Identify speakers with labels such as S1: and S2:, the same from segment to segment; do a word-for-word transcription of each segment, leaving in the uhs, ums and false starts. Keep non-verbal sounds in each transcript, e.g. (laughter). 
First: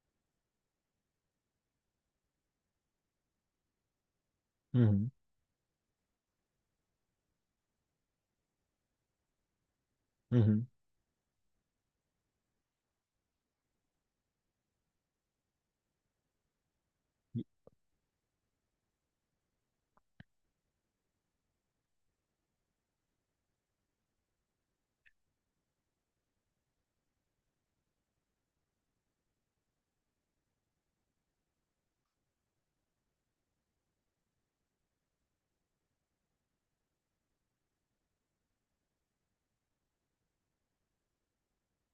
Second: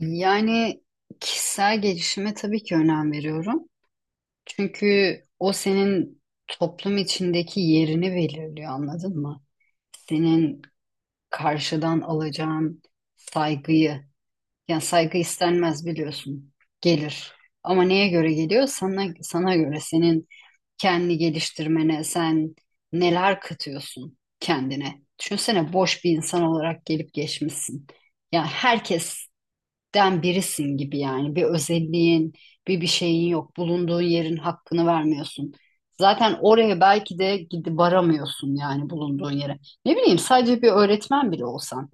S1: Yani kişisel gelişime tabii ki önem veriyorum.
S2: Hı hı.
S1: Çünkü o senin toplum içindeki yerini belirliyor, anladın mı?
S2: Hı
S1: Senin
S2: hı.
S1: karşıdan alacağın saygıyı, yani saygı istenmez biliyorsun, gelir. Ama neye göre geliyor? Sana, sana göre senin kendi geliştirmene, sen neler katıyorsun kendine. Düşünsene boş bir insan olarak gelip geçmişsin. Yani herkes den birisin gibi yani. Bir özelliğin, bir bir şeyin yok. Bulunduğun yerin hakkını vermiyorsun. Zaten oraya belki de gidip varamıyorsun yani bulunduğun yere. Ne bileyim sadece bir öğretmen bile olsan.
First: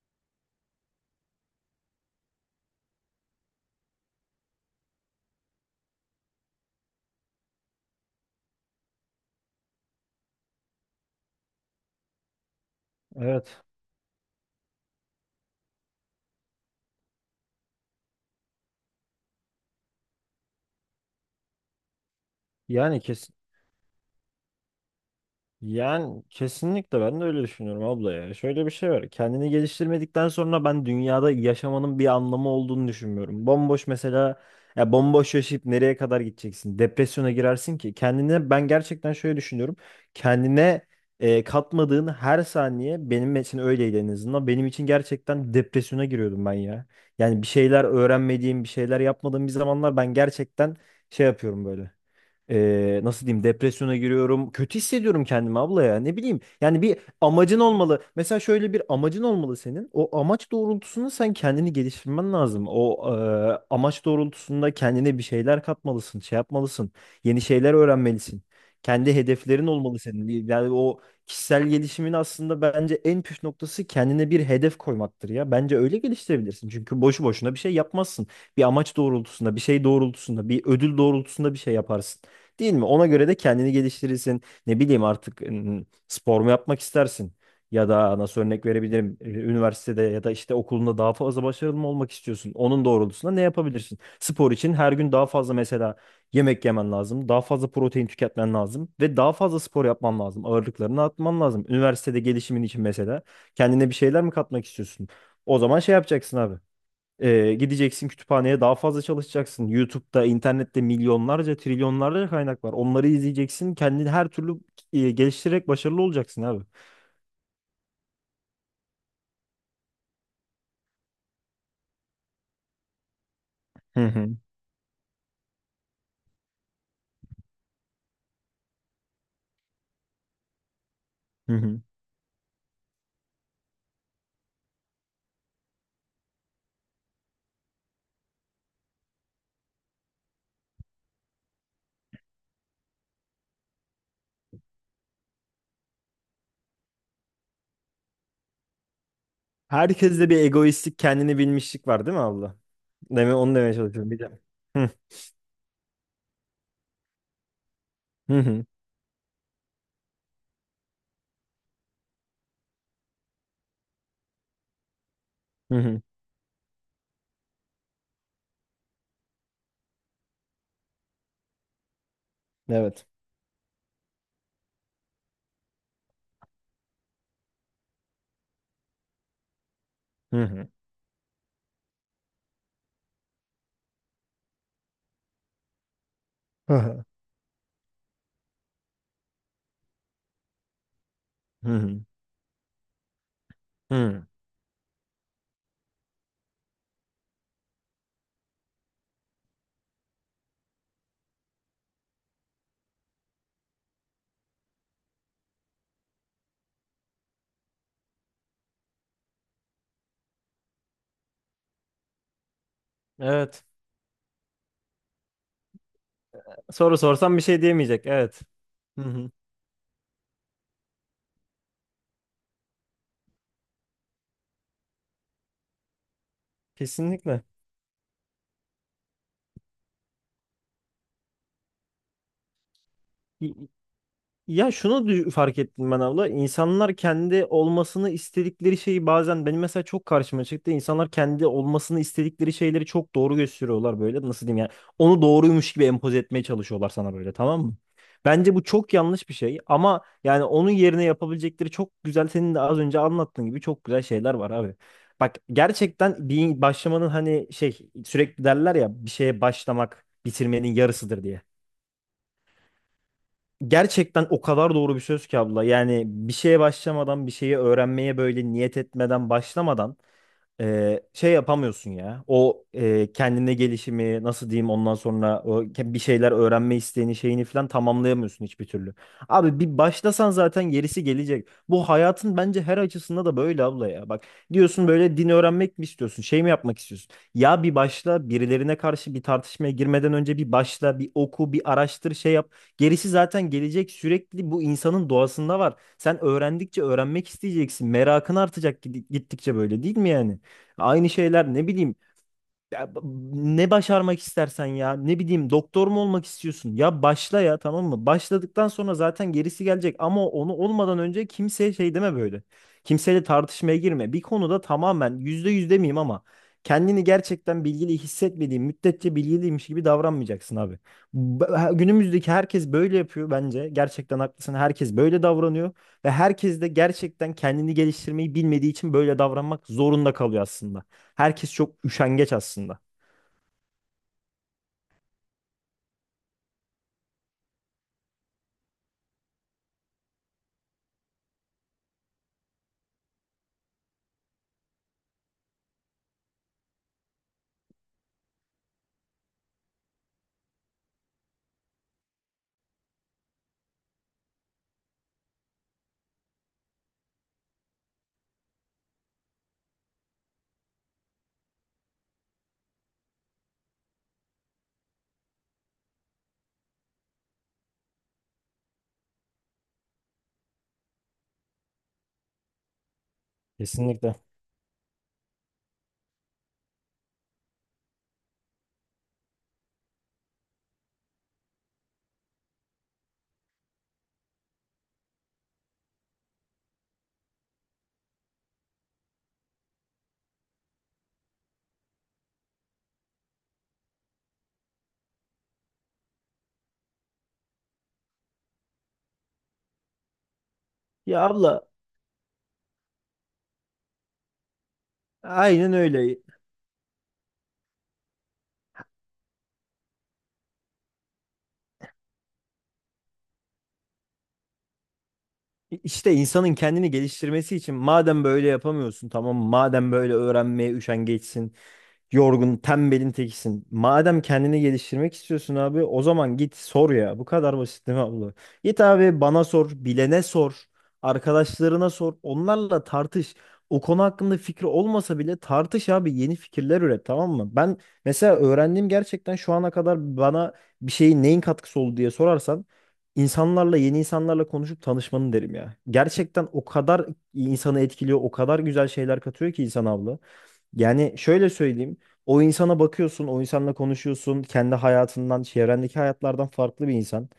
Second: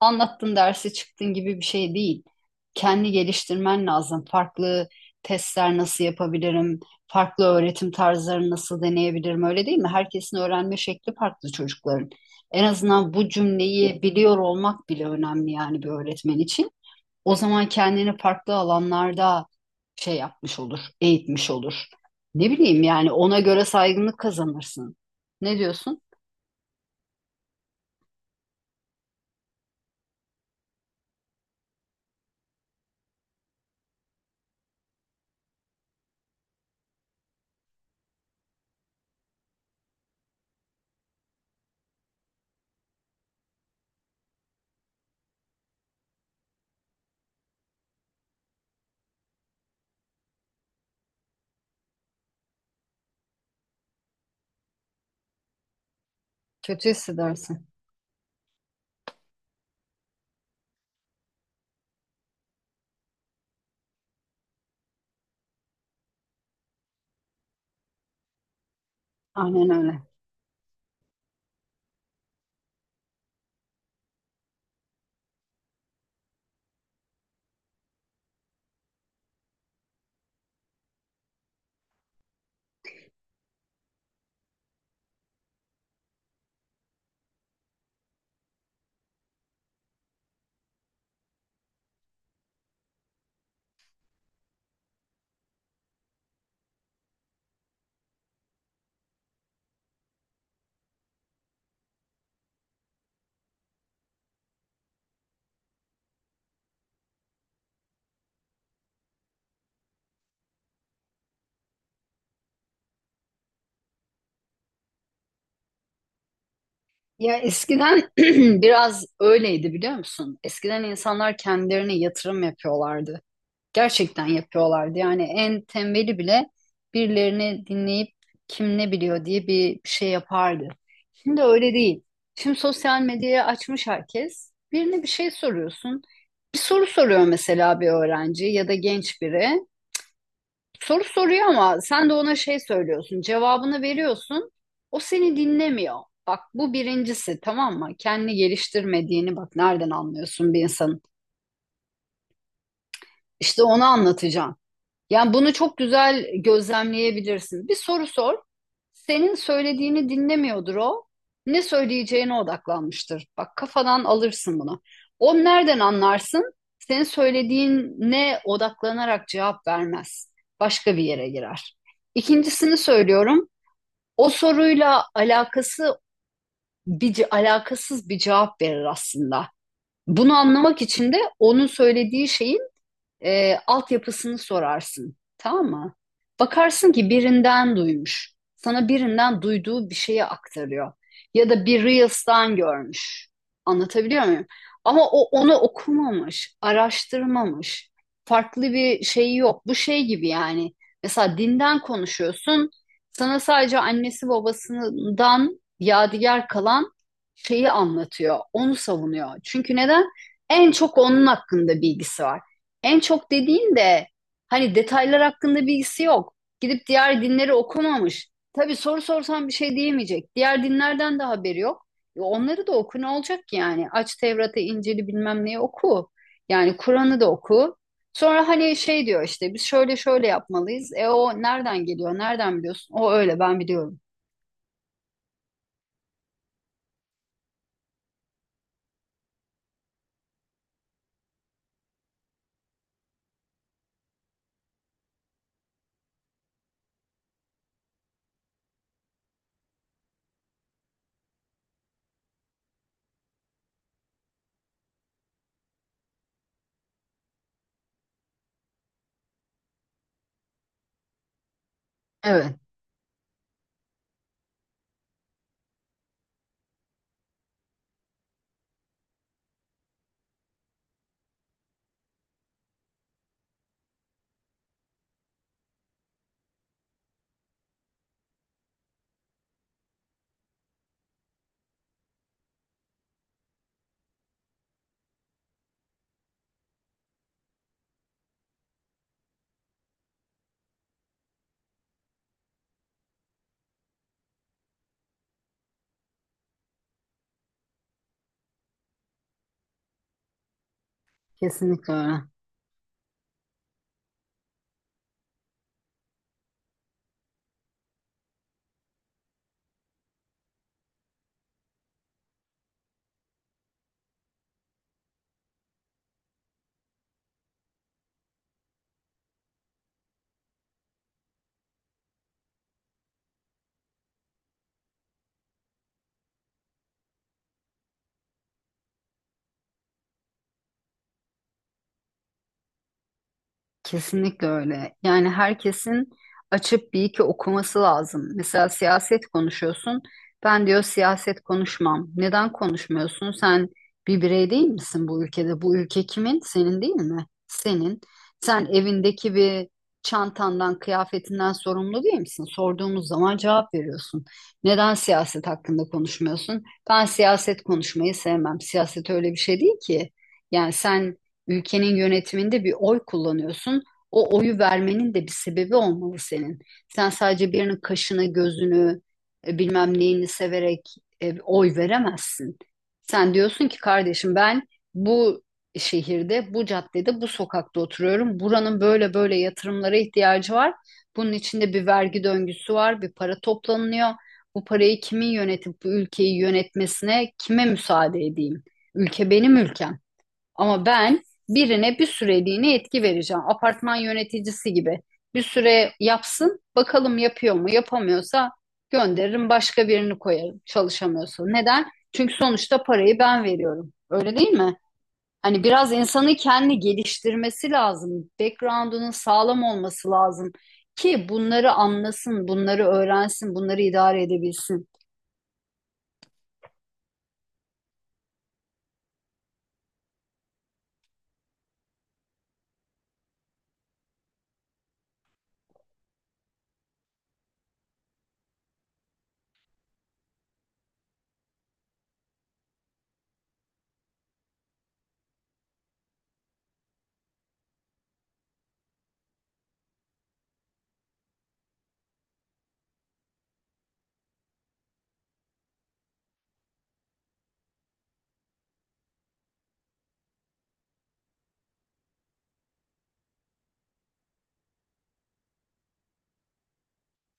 S1: Anlattın dersi çıktın gibi bir şey değil. Kendi geliştirmen lazım. Farklı testler nasıl yapabilirim? Farklı öğretim tarzlarını nasıl deneyebilirim? Öyle değil mi? Herkesin öğrenme şekli farklı çocukların. En azından bu
S2: Evet.
S1: cümleyi biliyor olmak bile önemli yani bir öğretmen için. O zaman kendini farklı alanlarda şey yapmış olur, eğitmiş olur. Ne bileyim
S2: Yani
S1: yani
S2: kes
S1: ona göre saygınlık kazanırsın. Ne diyorsun?
S2: yani kesinlikle ben de öyle düşünüyorum abla ya. Şöyle bir şey var. Kendini geliştirmedikten sonra ben dünyada yaşamanın bir anlamı olduğunu düşünmüyorum. Bomboş mesela ya, bomboş yaşayıp nereye kadar gideceksin? Depresyona girersin ki. Kendine ben gerçekten şöyle düşünüyorum. Kendine e, katmadığın her saniye benim için öyleydi en azından. Benim için gerçekten depresyona giriyordum ben ya. Yani bir şeyler öğrenmediğim, bir şeyler yapmadığım bir zamanlar ben gerçekten şey yapıyorum böyle. E, nasıl diyeyim, depresyona giriyorum. Kötü hissediyorum kendimi abla ya. Ne bileyim. Yani
S1: Kötü
S2: bir amacın
S1: hissedersin.
S2: olmalı. Mesela şöyle bir amacın olmalı senin. O amaç doğrultusunda sen kendini geliştirmen lazım. O e, amaç doğrultusunda kendine bir şeyler katmalısın, şey yapmalısın. Yeni şeyler öğrenmelisin. Kendi hedeflerin
S1: Aynen
S2: olmalı
S1: öyle.
S2: senin. Yani o kişisel gelişimin aslında bence en püf noktası kendine bir hedef koymaktır ya. Bence öyle geliştirebilirsin. Çünkü boşu boşuna bir şey yapmazsın. Bir amaç doğrultusunda, bir şey doğrultusunda, bir ödül doğrultusunda bir şey yaparsın. Değil mi? Ona göre de kendini geliştirirsin. Ne bileyim artık ım, spor mu yapmak istersin? Ya da nasıl örnek verebilirim? Ee, Üniversitede ya da işte okulunda daha fazla başarılı mı olmak istiyorsun? Onun doğrultusunda ne yapabilirsin? Spor için her gün daha fazla mesela yemek yemen lazım. Daha fazla protein tüketmen lazım. Ve daha fazla spor yapman lazım. Ağırlıklarını atman lazım. Üniversitede gelişimin için mesela kendine bir şeyler mi katmak istiyorsun? O zaman şey yapacaksın abi. Ee, gideceksin kütüphaneye, daha fazla çalışacaksın. YouTube'da, internette milyonlarca, trilyonlarca kaynak var. Onları izleyeceksin. Kendini her türlü e, geliştirerek başarılı olacaksın abi.
S1: Ya eskiden (clears throat) biraz öyleydi biliyor musun? Eskiden insanlar kendilerine yatırım yapıyorlardı.
S2: Hı
S1: Gerçekten
S2: hı.
S1: yapıyorlardı. Yani en tembeli bile birilerini dinleyip kim ne biliyor diye bir şey yapardı. Şimdi
S2: Hı
S1: öyle
S2: hı.
S1: değil. Şimdi sosyal medyayı açmış herkes. Birine bir şey soruyorsun. Bir soru soruyor mesela bir öğrenci ya da genç biri. Soru soruyor ama sen de ona şey söylüyorsun, cevabını veriyorsun. O seni dinlemiyor. Bak bu birincisi tamam mı? Kendini geliştirmediğini bak nereden
S2: Herkeste bir
S1: anlıyorsun bir
S2: egoistlik,
S1: insanın?
S2: kendini bilmişlik var değil mi abla? Deme onu
S1: İşte
S2: demeye
S1: onu
S2: çalışıyorum bir de.
S1: anlatacağım.
S2: Hı
S1: Yani bunu çok güzel gözlemleyebilirsin. Bir soru sor.
S2: hı, hı
S1: Senin söylediğini dinlemiyordur o. Ne söyleyeceğine odaklanmıştır. Bak kafadan alırsın bunu. O
S2: hı.
S1: nereden
S2: Hı.
S1: anlarsın? Senin söylediğine odaklanarak cevap vermez. Başka bir yere girer. İkincisini
S2: Evet.
S1: söylüyorum. O soruyla alakası bir ce- alakasız bir cevap verir aslında. Bunu
S2: Hı hı.
S1: anlamak için de onun söylediği şeyi e, altyapısını sorarsın. Tamam mı?
S2: Hı
S1: Bakarsın
S2: hı.
S1: ki birinden duymuş. Sana birinden duyduğu bir şeyi aktarıyor. Ya da
S2: Hı
S1: bir
S2: hı.
S1: Reels'tan görmüş. Anlatabiliyor
S2: Hı.
S1: muyum? Ama o onu okumamış, araştırmamış. Farklı bir şey yok. Bu şey gibi yani. Mesela dinden konuşuyorsun. Sana sadece annesi babasından yadigar kalan şeyi anlatıyor. Onu savunuyor. Çünkü neden? En çok onun hakkında bilgisi var. En çok
S2: Evet.
S1: dediğin de hani detaylar hakkında bilgisi yok. Gidip
S2: Soru
S1: diğer
S2: sorsam bir
S1: dinleri
S2: şey diyemeyecek.
S1: okumamış.
S2: Evet.
S1: Tabii soru
S2: Hı hı.
S1: sorsan bir şey diyemeyecek. Diğer dinlerden de haberi yok. E onları da oku ne olacak ki yani? Aç Tevrat'ı, İncil'i bilmem neyi oku. Yani Kur'an'ı da
S2: Kesinlikle.
S1: oku. Sonra hani şey diyor işte biz şöyle şöyle yapmalıyız. E o nereden geliyor? Nereden biliyorsun? O öyle ben biliyorum.
S2: Ya şunu dü- fark ettim ben abla. İnsanlar kendi olmasını istedikleri şeyi bazen benim mesela çok karşıma çıktı. İnsanlar kendi olmasını istedikleri şeyleri çok doğru gösteriyorlar böyle. Nasıl diyeyim yani? Onu doğruymuş gibi empoze etmeye çalışıyorlar sana böyle, tamam mı? Bence bu çok yanlış bir şey ama yani onun yerine yapabilecekleri çok güzel, senin de az önce anlattığın gibi çok güzel şeyler var abi. Bak gerçekten bir başlamanın hani şey, sürekli derler ya bir şeye başlamak bitirmenin yarısıdır diye.
S1: Evet,
S2: Gerçekten o kadar doğru bir söz ki abla. Yani bir şeye başlamadan, bir şeyi öğrenmeye böyle niyet etmeden, başlamadan e, şey yapamıyorsun ya. O e, kendine gelişimi, nasıl diyeyim, ondan sonra o ke- bir şeyler öğrenme isteğini şeyini falan tamamlayamıyorsun hiçbir türlü. Abi bir başlasan zaten gerisi gelecek. Bu hayatın bence her açısında da böyle abla ya. Bak, diyorsun böyle, din öğrenmek mi istiyorsun? Şey mi yapmak istiyorsun? Ya bir başla, birilerine karşı bir tartışmaya girmeden önce bir başla, bir oku, bir araştır, şey yap. Gerisi zaten gelecek. Sürekli bu insanın doğasında var. Sen öğrendikçe öğrenmek isteyeceksin. Merakın artacak gidi- gittikçe, böyle değil mi yani? Aynı şeyler ne
S1: kesinlikle
S2: bileyim
S1: öyle.
S2: ya, b- ne başarmak istersen, ya ne bileyim, doktor mu olmak istiyorsun ya başla ya, tamam mı? Başladıktan sonra zaten gerisi gelecek ama onu olmadan önce kimseye şey deme böyle. Kimseyle tartışmaya girme. Bir konuda tamamen yüzde yüz demeyeyim ama kendini gerçekten bilgili hissetmediğin müddetçe bilgiliymiş gibi davranmayacaksın abi. B- ha- Günümüzdeki herkes böyle yapıyor bence. Gerçekten haklısın. Herkes böyle davranıyor ve herkes de gerçekten kendini geliştirmeyi bilmediği için böyle davranmak zorunda kalıyor aslında. Herkes çok üşengeç aslında.
S1: Kesinlikle öyle. Yani herkesin açıp bir iki okuması lazım. Mesela siyaset konuşuyorsun. Ben diyor siyaset konuşmam. Neden konuşmuyorsun? Sen bir birey değil misin bu ülkede? Bu ülke kimin? Senin değil mi? Senin. Sen evindeki bir çantandan, kıyafetinden sorumlu değil misin? Sorduğumuz zaman cevap veriyorsun. Neden siyaset hakkında konuşmuyorsun? Ben siyaset konuşmayı sevmem. Siyaset öyle bir şey değil ki. Yani sen ülkenin yönetiminde bir oy kullanıyorsun. O oyu vermenin de bir sebebi olmalı senin. Sen sadece birinin kaşını, gözünü, e, bilmem neyini severek e, oy veremezsin. Sen diyorsun ki
S2: Kesinlikle.
S1: kardeşim ben bu şehirde, bu caddede, bu sokakta oturuyorum. Buranın böyle böyle yatırımlara ihtiyacı var. Bunun içinde bir vergi döngüsü var, bir para toplanıyor. Bu parayı kimin yönetip bu ülkeyi yönetmesine kime müsaade edeyim? Ülke benim ülkem. Ama ben birine bir süreliğine etki vereceğim. Apartman yöneticisi gibi. Bir süre yapsın, bakalım yapıyor mu? Yapamıyorsa gönderirim, başka birini koyarım
S2: Ya
S1: çalışamıyorsa.
S2: abla,
S1: Neden? Çünkü sonuçta parayı ben veriyorum. Öyle değil mi? Hani
S2: aynen
S1: biraz
S2: öyle.
S1: insanın kendi geliştirmesi lazım. Background'unun sağlam olması lazım ki bunları anlasın, bunları öğrensin, bunları idare edebilsin.
S2: İşte insanın kendini geliştirmesi için madem böyle yapamıyorsun, tamam mı? Madem böyle öğrenmeye üşengeçsin, yorgun, tembelin tekisin. Madem kendini geliştirmek istiyorsun abi, o zaman git sor ya. Bu kadar basit değil mi abla? Git abi, bana sor, bilene sor, arkadaşlarına sor, onlarla tartış. O konu hakkında fikri olmasa bile tartış abi, yeni fikirler üret, tamam mı? Ben mesela öğrendiğim, gerçekten şu ana kadar bana bir şeyin, neyin katkısı oldu diye sorarsan, insanlarla, yeni insanlarla konuşup tanışmanın derim ya. Gerçekten o kadar insanı etkiliyor, o kadar güzel şeyler katıyor ki insan abla. Yani şöyle söyleyeyim. O insana bakıyorsun, o insanla konuşuyorsun. Kendi hayatından, çevrendeki hayatlardan farklı bir insan.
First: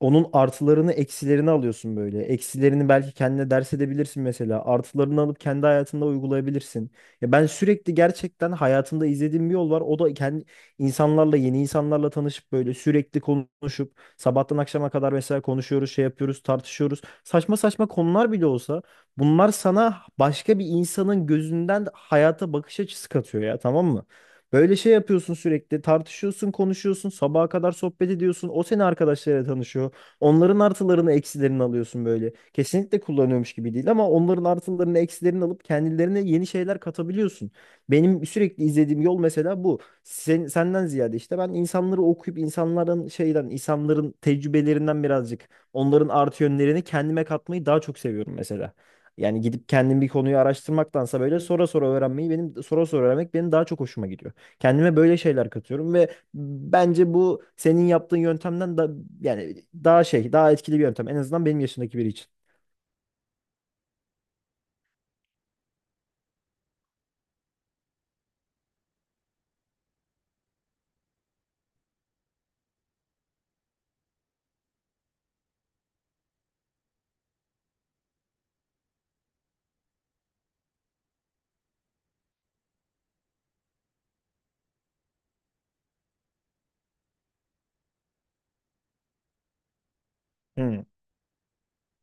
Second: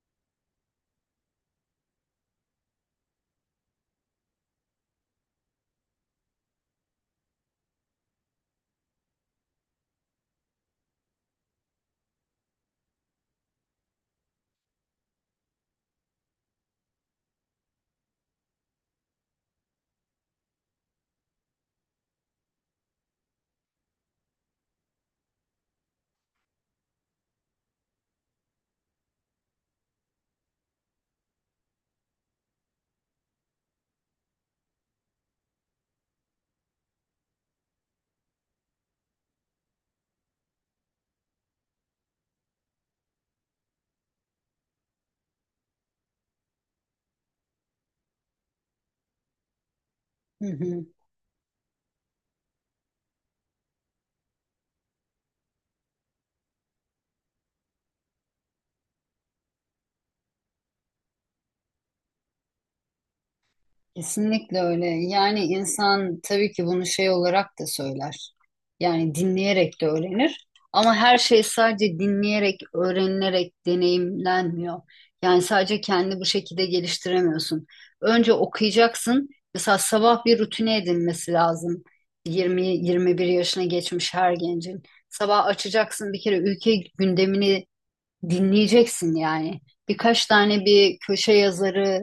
S2: Onun artılarını eksilerini alıyorsun böyle. Eksilerini belki kendine ders edebilirsin mesela. Artılarını alıp kendi hayatında uygulayabilirsin. Ya ben sürekli gerçekten hayatımda izlediğim bir yol var. O da kendi insanlarla, yeni insanlarla tanışıp böyle sürekli konuşup sabahtan akşama kadar mesela konuşuyoruz, şey yapıyoruz, tartışıyoruz. Saçma saçma konular bile olsa bunlar sana başka bir insanın gözünden hayata bakış açısı katıyor ya, tamam mı? Böyle şey yapıyorsun, sürekli tartışıyorsun, konuşuyorsun, sabaha kadar sohbet ediyorsun, o seni arkadaşlarıyla tanışıyor. Onların artılarını eksilerini alıyorsun böyle. Kesinlikle kullanıyormuş gibi değil ama onların artılarını eksilerini alıp kendilerine yeni şeyler katabiliyorsun. Benim sürekli izlediğim yol mesela bu. Sen, senden ziyade işte ben insanları okuyup, insanların şeyden, insanların tecrübelerinden birazcık onların artı yönlerini kendime katmayı daha çok seviyorum mesela. Yani gidip kendim bir konuyu
S1: Hı hı.
S2: araştırmaktansa böyle sonra sonra öğrenmeyi, benim sonra sonra öğrenmek benim daha çok hoşuma gidiyor. Kendime böyle şeyler katıyorum ve bence bu senin yaptığın yöntemden da yani daha şey, daha etkili bir yöntem. En azından benim yaşımdaki biri için.
S1: Kesinlikle öyle. Yani insan tabii ki bunu şey olarak da söyler. Yani dinleyerek de öğrenir. Ama her şey sadece dinleyerek, öğrenilerek deneyimlenmiyor. Yani sadece kendi bu şekilde geliştiremiyorsun. Önce okuyacaksın. Mesela sabah bir rutine edinmesi lazım. Yirmi yirmi bir yaşına geçmiş her gencin. Sabah açacaksın bir kere ülke gündemini dinleyeceksin yani. Birkaç tane
S2: Hı,
S1: bir köşe yazarı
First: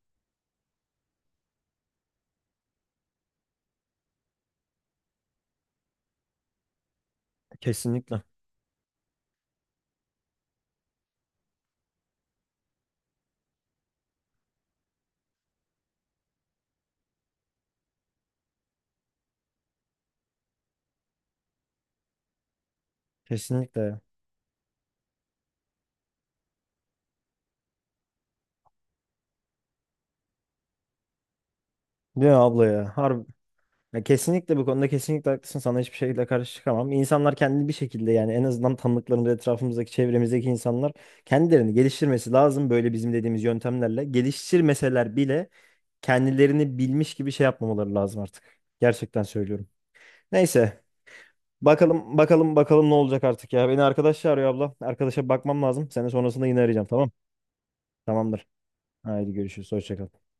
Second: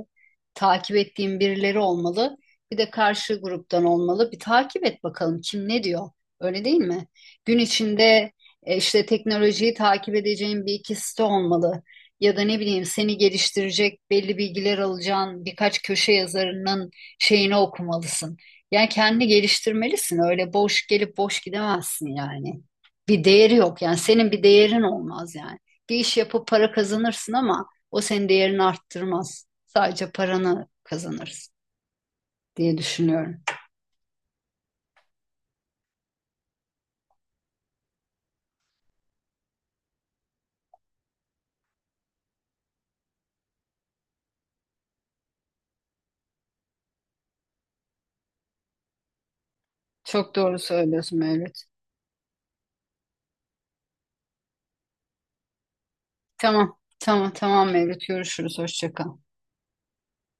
S1: takip ettiğim birileri olmalı. Bir de karşı gruptan olmalı. Bir takip et bakalım kim ne diyor. Öyle değil mi? Gün
S2: kesinlikle.
S1: içinde e, işte teknolojiyi takip edeceğin bir iki site olmalı. Ya da ne bileyim seni geliştirecek belli bilgiler alacağın birkaç köşe yazarının şeyini okumalısın. Yani kendini geliştirmelisin. Öyle boş gelip boş gidemezsin yani. Bir değeri
S2: Kesinlikle
S1: yok yani
S2: ya.
S1: senin bir değerin olmaz yani bir iş yapıp para kazanırsın ama o senin değerini arttırmaz. Sadece paranı kazanırsın
S2: Değil mi abla
S1: diye
S2: ya? Harbi.
S1: düşünüyorum.
S2: Ya kesinlikle, bu konuda kesinlikle haklısın. Sana hiçbir şekilde karşı çıkamam. İnsanlar kendini bir şekilde, yani en azından tanıdıklarımız, etrafımızdaki, çevremizdeki insanlar kendilerini geliştirmesi lazım. Böyle bizim dediğimiz yöntemlerle. Geliştirmeseler bile kendilerini bilmiş gibi şey yapmamaları lazım artık. Gerçekten söylüyorum.
S1: Çok doğru
S2: Neyse.
S1: söylüyorsun Mevlüt.
S2: Bakalım, bakalım, bakalım ne olacak artık ya. Beni arkadaş çağırıyor abla. Arkadaşa bakmam lazım. Seni sonrasında yine
S1: Tamam,
S2: arayacağım, tamam.
S1: tamam, tamam Mevlüt.
S2: Tamamdır.
S1: Görüşürüz. Hoşça kal.
S2: Haydi görüşürüz. Hoşça kal.